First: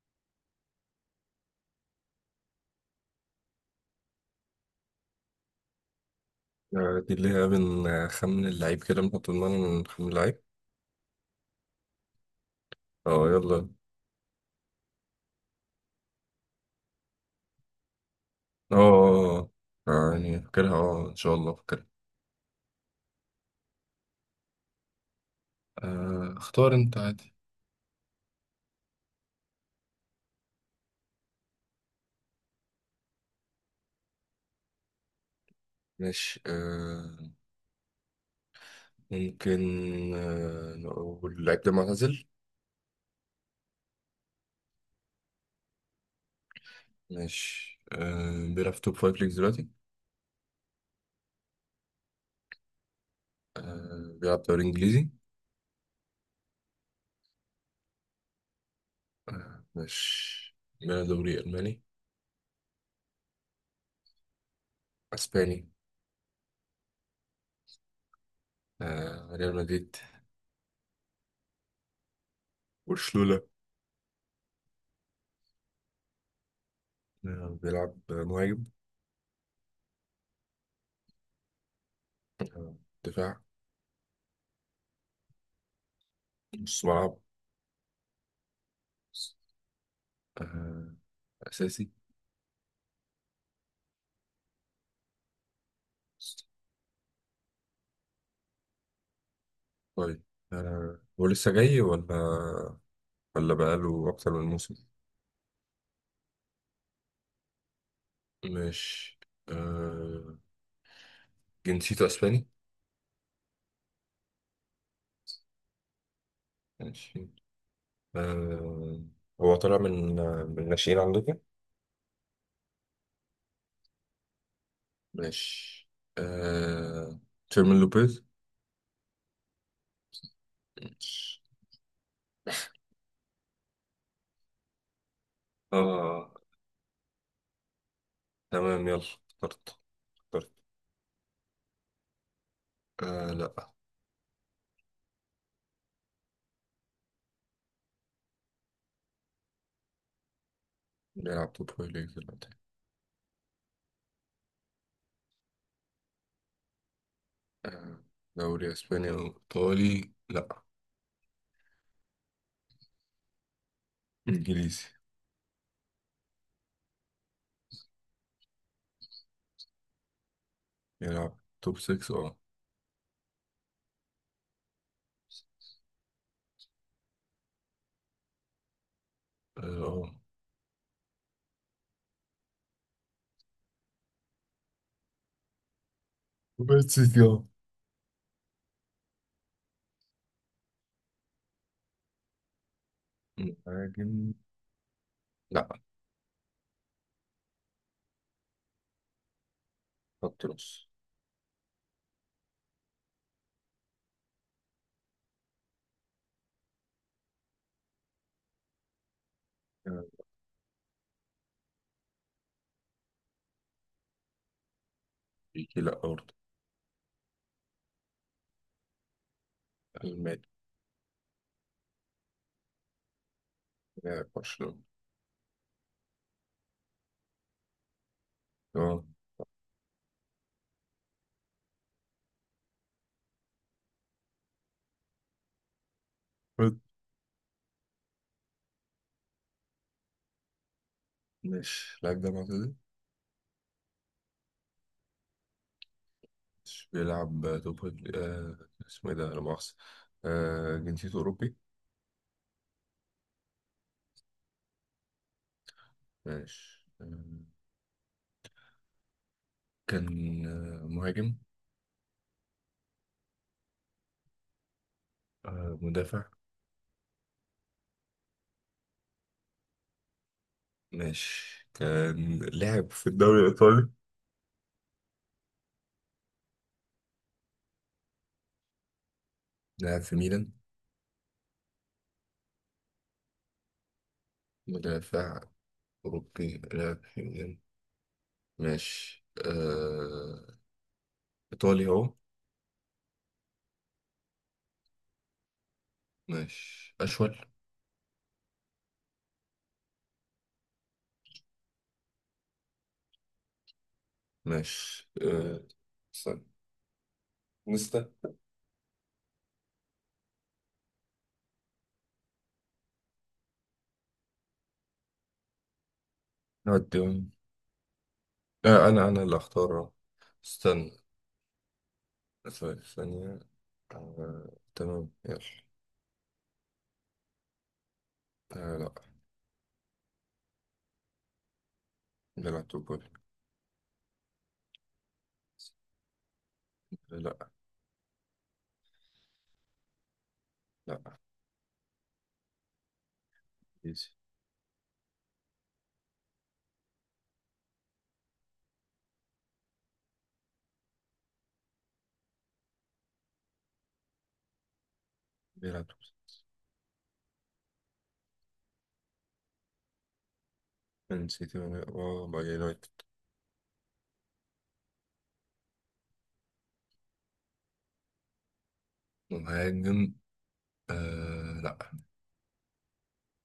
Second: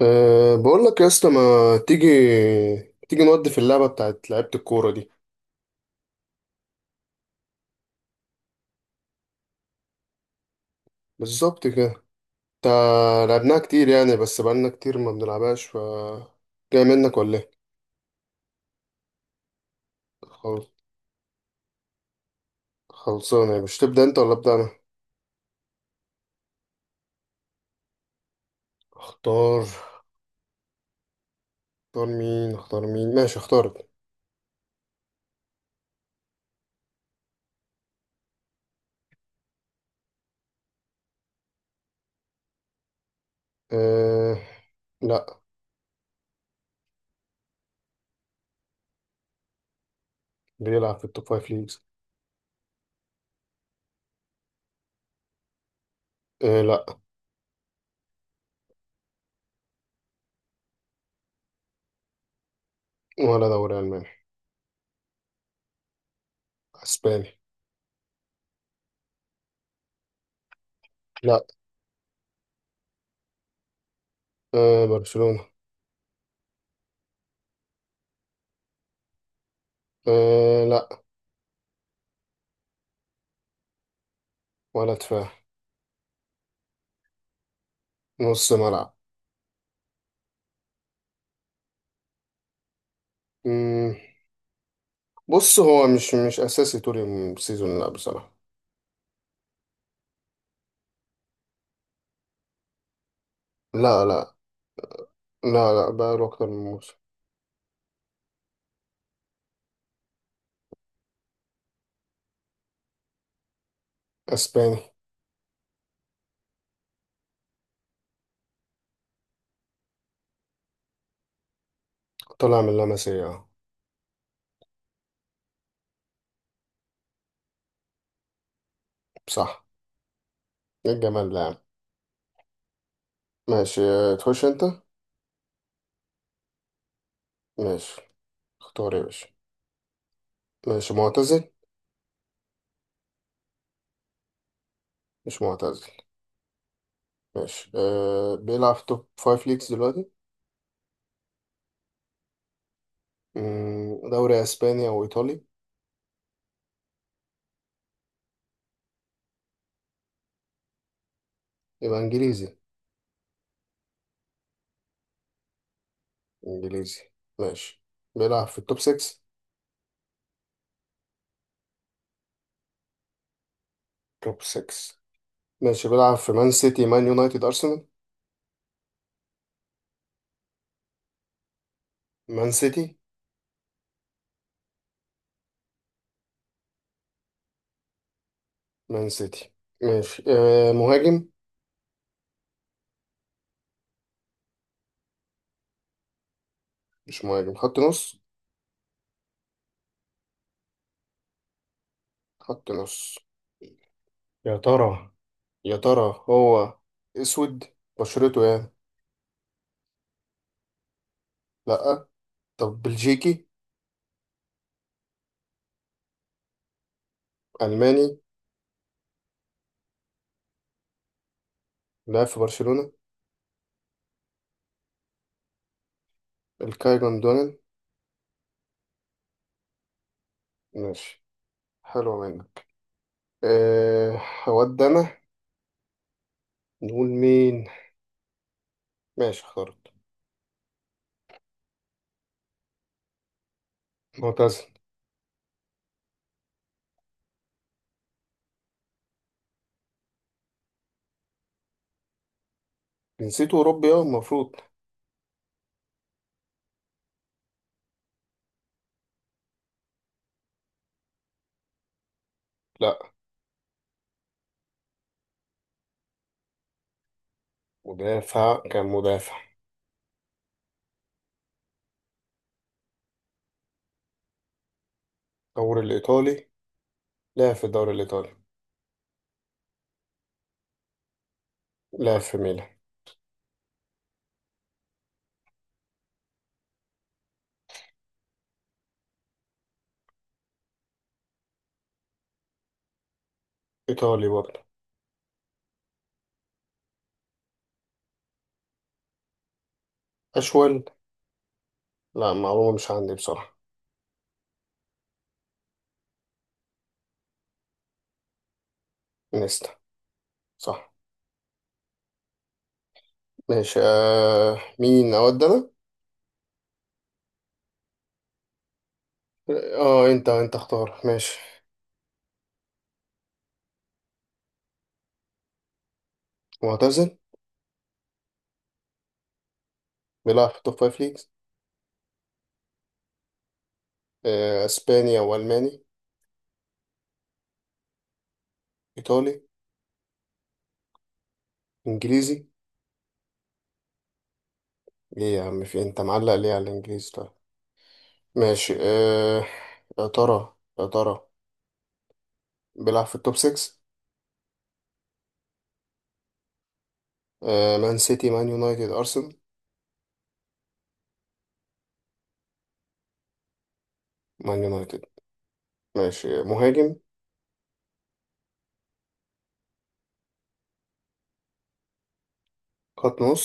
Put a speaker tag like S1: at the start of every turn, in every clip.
S1: بقول لك يا اسطى ما تيجي تيجي نودي في اللعبة بتاعت لعيبة الكورة دي.
S2: دي اللي هي من خمن اللعيب كده، بنحط دماغنا من خمن اللعيب.
S1: بالظبط كده. تا
S2: اه،
S1: لعبناها
S2: يلا.
S1: كتير يعني، بس بقالنا كتير ما بنلعبهاش. ف جاي منك ولا ايه؟
S2: اه، آه. يعني
S1: خل...
S2: فاكرها ان شاء الله فاكرها.
S1: خلصانة، مش تبدأ انت ولا أبدأ انا؟
S2: اختار انت عادي.
S1: اختار. اختار مين اختار مين؟ ماشي اختارت.
S2: ماشي، آه. ممكن. نقول اللعيب ده معتزل؟
S1: أه لا.
S2: ماشي. بيلعب في توب فايف ليجز دلوقتي؟
S1: بيلعب في التوب فايف ليجز.
S2: بيلعب دوري انجليزي؟
S1: أه لا.
S2: آه، ماشي. بيلعب دوري الماني؟
S1: ولا دوري ألماني.
S2: اسباني؟
S1: اسباني.
S2: ريال مدريد؟
S1: لا.
S2: برشلونة؟
S1: أه برشلونة.
S2: بيلعب مهاجم؟
S1: أه لا.
S2: آه دفاع؟
S1: ولا دفاع.
S2: نص ملعب؟
S1: نص
S2: آه. أساسي؟
S1: ملعب. بص، هو مش اساسي طول السيزون، لا بصراحه.
S2: طيب. هو لسه جاي ولا ولا
S1: لا
S2: بقاله أكتر
S1: لا.
S2: من موسم؟
S1: لا لا، بقى له اكتر من موسم.
S2: مش آه، جنسيته أسباني؟
S1: اسباني.
S2: ماشي. آه، هو طالع من الناشئين عندكم؟
S1: طلع من لاماسيا أهو.
S2: ماشي. آه، تشيرمين لوبيز؟
S1: صح. إيه الجمال ده
S2: ماشي،
S1: يا عم. ماشي آه، تخش انت.
S2: آه.
S1: ماشي
S2: تمام،
S1: اختار
S2: يلا.
S1: يا باشا.
S2: اخترت اخترت.
S1: ماشي معتزل.
S2: آه، لأ.
S1: مش معتزل. ماشي أه، بيلعب في توب فايف ليجز دلوقتي.
S2: بيلعب توب فايف ليجز دلوقتي؟
S1: مم، دوري اسباني او ايطالي؟
S2: آه، دوري أسباني أو إيطالي؟ لأ.
S1: يبقى انجليزي.
S2: إنجليزي؟
S1: انجليزي. ماشي، بيلعب في التوب 6.
S2: بيلعب توب 6، اه.
S1: توب 6. ماشي بيلعب في مان سيتي مان يونايتد ارسنال.
S2: آه،
S1: مان سيتي.
S2: بس يا...
S1: مان سيتي. ماشي آه مهاجم.
S2: مهاجم؟ لا.
S1: مش مهاجم، خط نص.
S2: خط نص؟
S1: خط نص. يا ترى، يا ترى هو اسود بشرته يعني؟
S2: آه،
S1: لا. طب بلجيكي؟
S2: بيجي؟ لا برضه.
S1: الماني.
S2: الماني؟
S1: لعب في برشلونة.
S2: لاعب برشلونة؟
S1: الكاي جوندوجان.
S2: تمام.
S1: ماشي، حلو منك. أه، هود انا
S2: بس-
S1: نقول مين. ماشي اخترت.
S2: مش اللاعب ده معتزل؟
S1: معتزل.
S2: مش بيلعب توب فايف- آه، اسمه ايه ده، لا مؤاخذة؟ جنسيته أوروبي؟
S1: جنسيته اوروبي اه المفروض.
S2: ماشي. كان مهاجم؟
S1: لا.
S2: مدافع؟
S1: مدافع، كان مدافع.
S2: ماشي. كان لاعب في الدوري الإيطالي؟
S1: الدوري الايطالي. لعب في الدوري الايطالي.
S2: لاعب في ميلان؟
S1: لعب في ميلان.
S2: مدافع أوروبي، لاعب في ميلان. ماشي، آه. إيطالي أهو.
S1: ايطالي برضه.
S2: ماشي. أشول؟
S1: أشول. لا معلومة مش عندي بصراحة.
S2: ماشي. استنى. نستا؟
S1: نيستا. صح. ماشي آه، مين أود أنا؟
S2: نوديهم. أه، أنا اللي أختار أهو.
S1: اه انت انت اختار
S2: استنى.
S1: ماشي.
S2: ثواني، ثانية. أه، تمام، يلا.
S1: معتزل.
S2: أه، لا.
S1: بيلعب في توب فايف ليجز.
S2: بيلعب توبول؟
S1: آه، اسبانيا والماني.
S2: لا.
S1: ايطالي.
S2: لا.
S1: انجليزي.
S2: إيزي.
S1: ايه يا عم في إيه؟ انت معلق ليه على الانجليزي طيب؟ ماشي آه، يا ترى يا ترى بيلعب في التوب 6.
S2: بيلعب توبول؟
S1: مان سيتي مان يونايتد ارسنال.
S2: مان سيتي ولا- أه، بقى يونايتد؟
S1: مان يونايتد. ماشي مهاجم.
S2: مهاجم؟ أه، لا.
S1: خط نص.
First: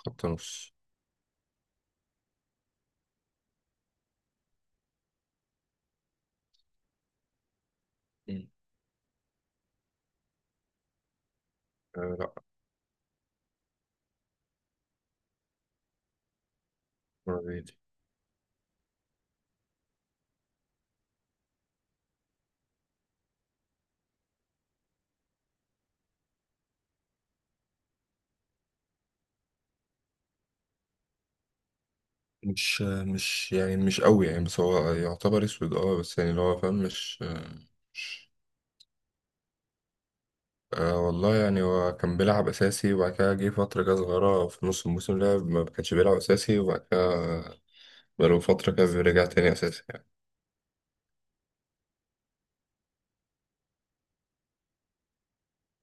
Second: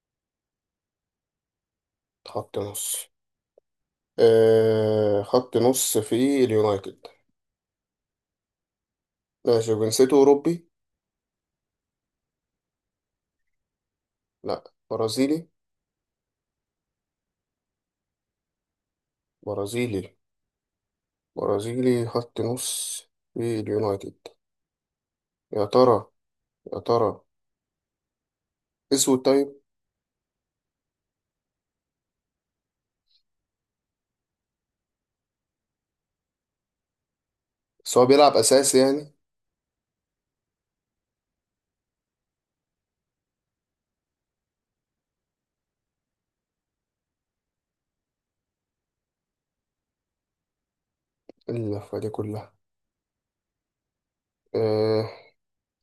S2: خط نص؟
S1: خط نص. آه، خط نص في اليونايتد.
S2: مم.
S1: ماشي جنسيته أوروبي؟
S2: أه، لا.
S1: لأ. برازيلي؟
S2: برازيلي؟
S1: برازيلي. برازيلي خط نص في اليونايتد. يا ترى، يا ترى أسود طيب؟
S2: مش يعني مش قوي، يعني بس هو يعتبر اسود، اه، بس يعني اللي هو فاهم، مش... آه،
S1: بس هو
S2: مش
S1: بيلعب أساسي يعني؟
S2: والله يعني هو كان بيلعب أساسي، وبعد كده جه فترة كده صغيرة في نص الموسم لعب ما كانش بيلعب أساسي، وبعد كده بقاله فترة كده رجع تاني أساسي يعني.
S1: اللفة دي كلها؟ آه،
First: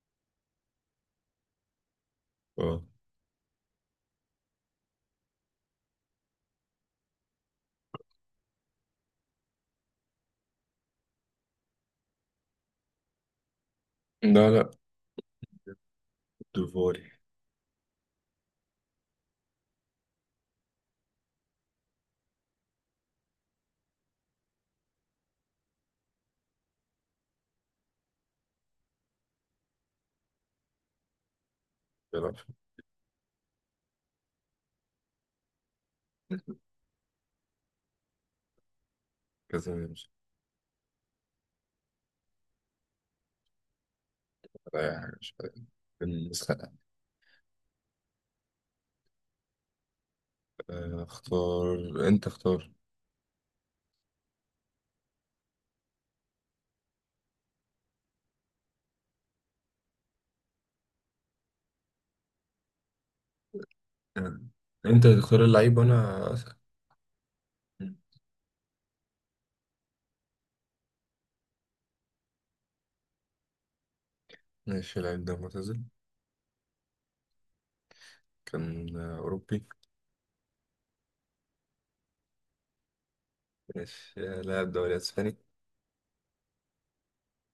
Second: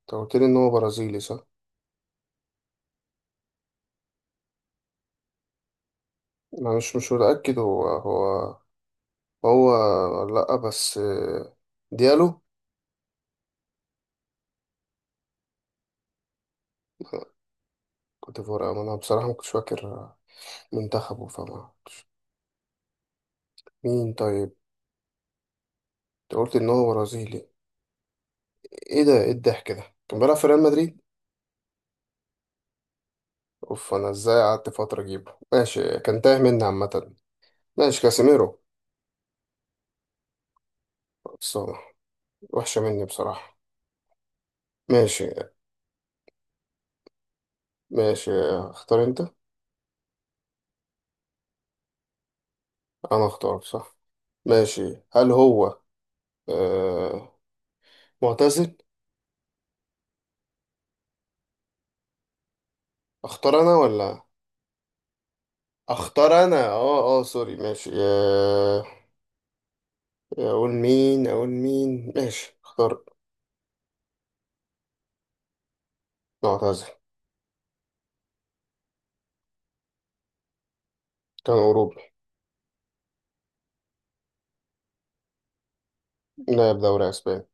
S1: أنت قلت لي إن هو برازيلي صح؟
S2: اه.
S1: أنا مش متأكد هو هو ولا لأ، بس آه، ديالو.
S2: لا، لا. ديفوري.
S1: كوتيفوار، أنا بصراحة ما كنتش فاكر منتخبه فما. مين طيب؟ أنت قلت إن هو برازيلي. إيه ده إيه الضحك ده؟ كان بيلعب في ريال مدريد؟
S2: بيلعب في
S1: اوف، انا ازاي قعدت فترة اجيبه؟ ماشي، كان تايه مني عامة. ماشي كاسيميرو.
S2: كذا، مش...
S1: بس هو وحشة مني بصراحة.
S2: ولا أي حاجة،
S1: ماشي.
S2: مش عارف. المسخرة.
S1: ماشي اختار انت.
S2: اختار أنت، اختار.
S1: انا اختار صح؟ ماشي، هل هو آه معتزل؟ اختار انا ولا؟
S2: آه. أنت تختار اللعيب
S1: اختار
S2: وأنا أسأل.
S1: انا اه اه سوري، ماشي آه. اقول مين اقول مين ماشي اختار.
S2: ماشي. اللعيب ده معتزل؟
S1: معتزل.
S2: كان أوروبي؟
S1: كان اوروبي.
S2: ماشي. لاعب دوري أسباني؟
S1: لاعب دوري اسباني.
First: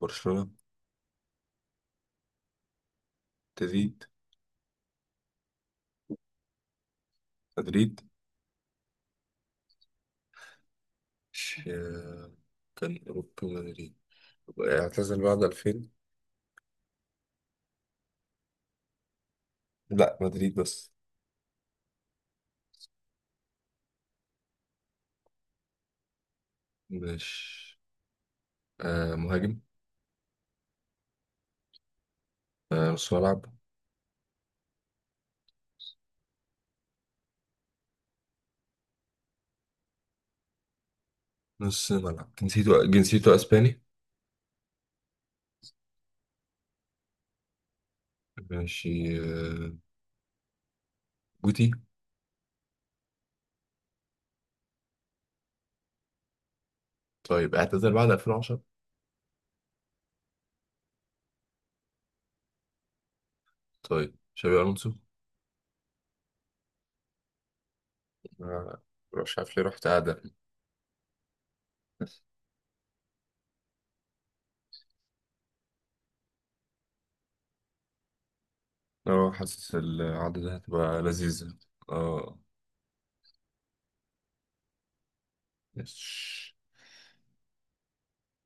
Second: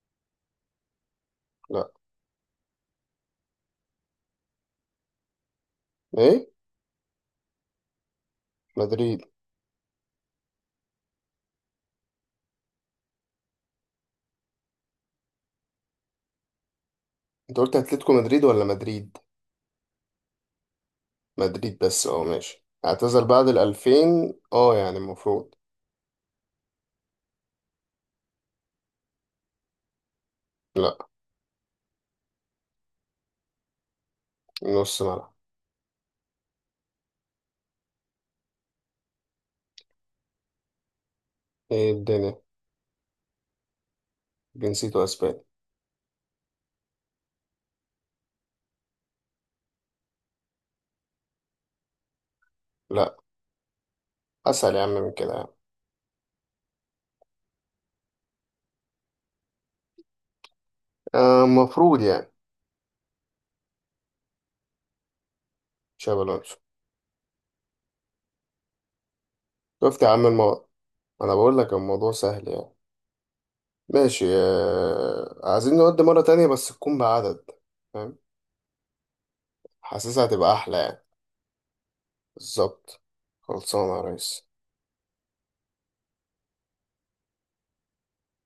S2: برشلونة؟
S1: لا.
S2: تزيد؟
S1: ايه.
S2: مدريد؟
S1: مدريد.
S2: مش آه، كان أوروبا مدريد. اعتزل بعد 2000؟
S1: انت قلت اتلتيكو مدريد ولا مدريد؟
S2: لا، مدريد بس.
S1: مدريد بس اه ماشي، اعتزل بعد الألفين اه يعني المفروض.
S2: مش مهاجم؟
S1: لا.
S2: نص ملعب؟
S1: نص ملعب. ايه
S2: نص ملعب.
S1: الدنيا.
S2: جنسيته اسباني؟
S1: جنسيته اسباني.
S2: ماشي. آه جوتي؟
S1: لا. اسهل يا عم من كده يعني.
S2: طيب، اعتزل بعد 2010؟
S1: آه، المفروض يعني.
S2: طيب، شابي الونسو؟
S1: تشابي الونسو.
S2: آه، مش عارف ليه رحت
S1: شفت يا
S2: قاعدة.
S1: عم الموضوع؟ انا بقول لك الموضوع
S2: بس.
S1: سهل يعني. ماشي آه، عايزين نودي مرة تانية بس تكون بعدد، فاهم؟
S2: اه، حاسس
S1: حاسسها
S2: القعدة
S1: هتبقى
S2: دي
S1: احلى يعني.
S2: هتبقى لذيذة. اه.
S1: بالظبط. خلصانة يا ريس.
S2: يس.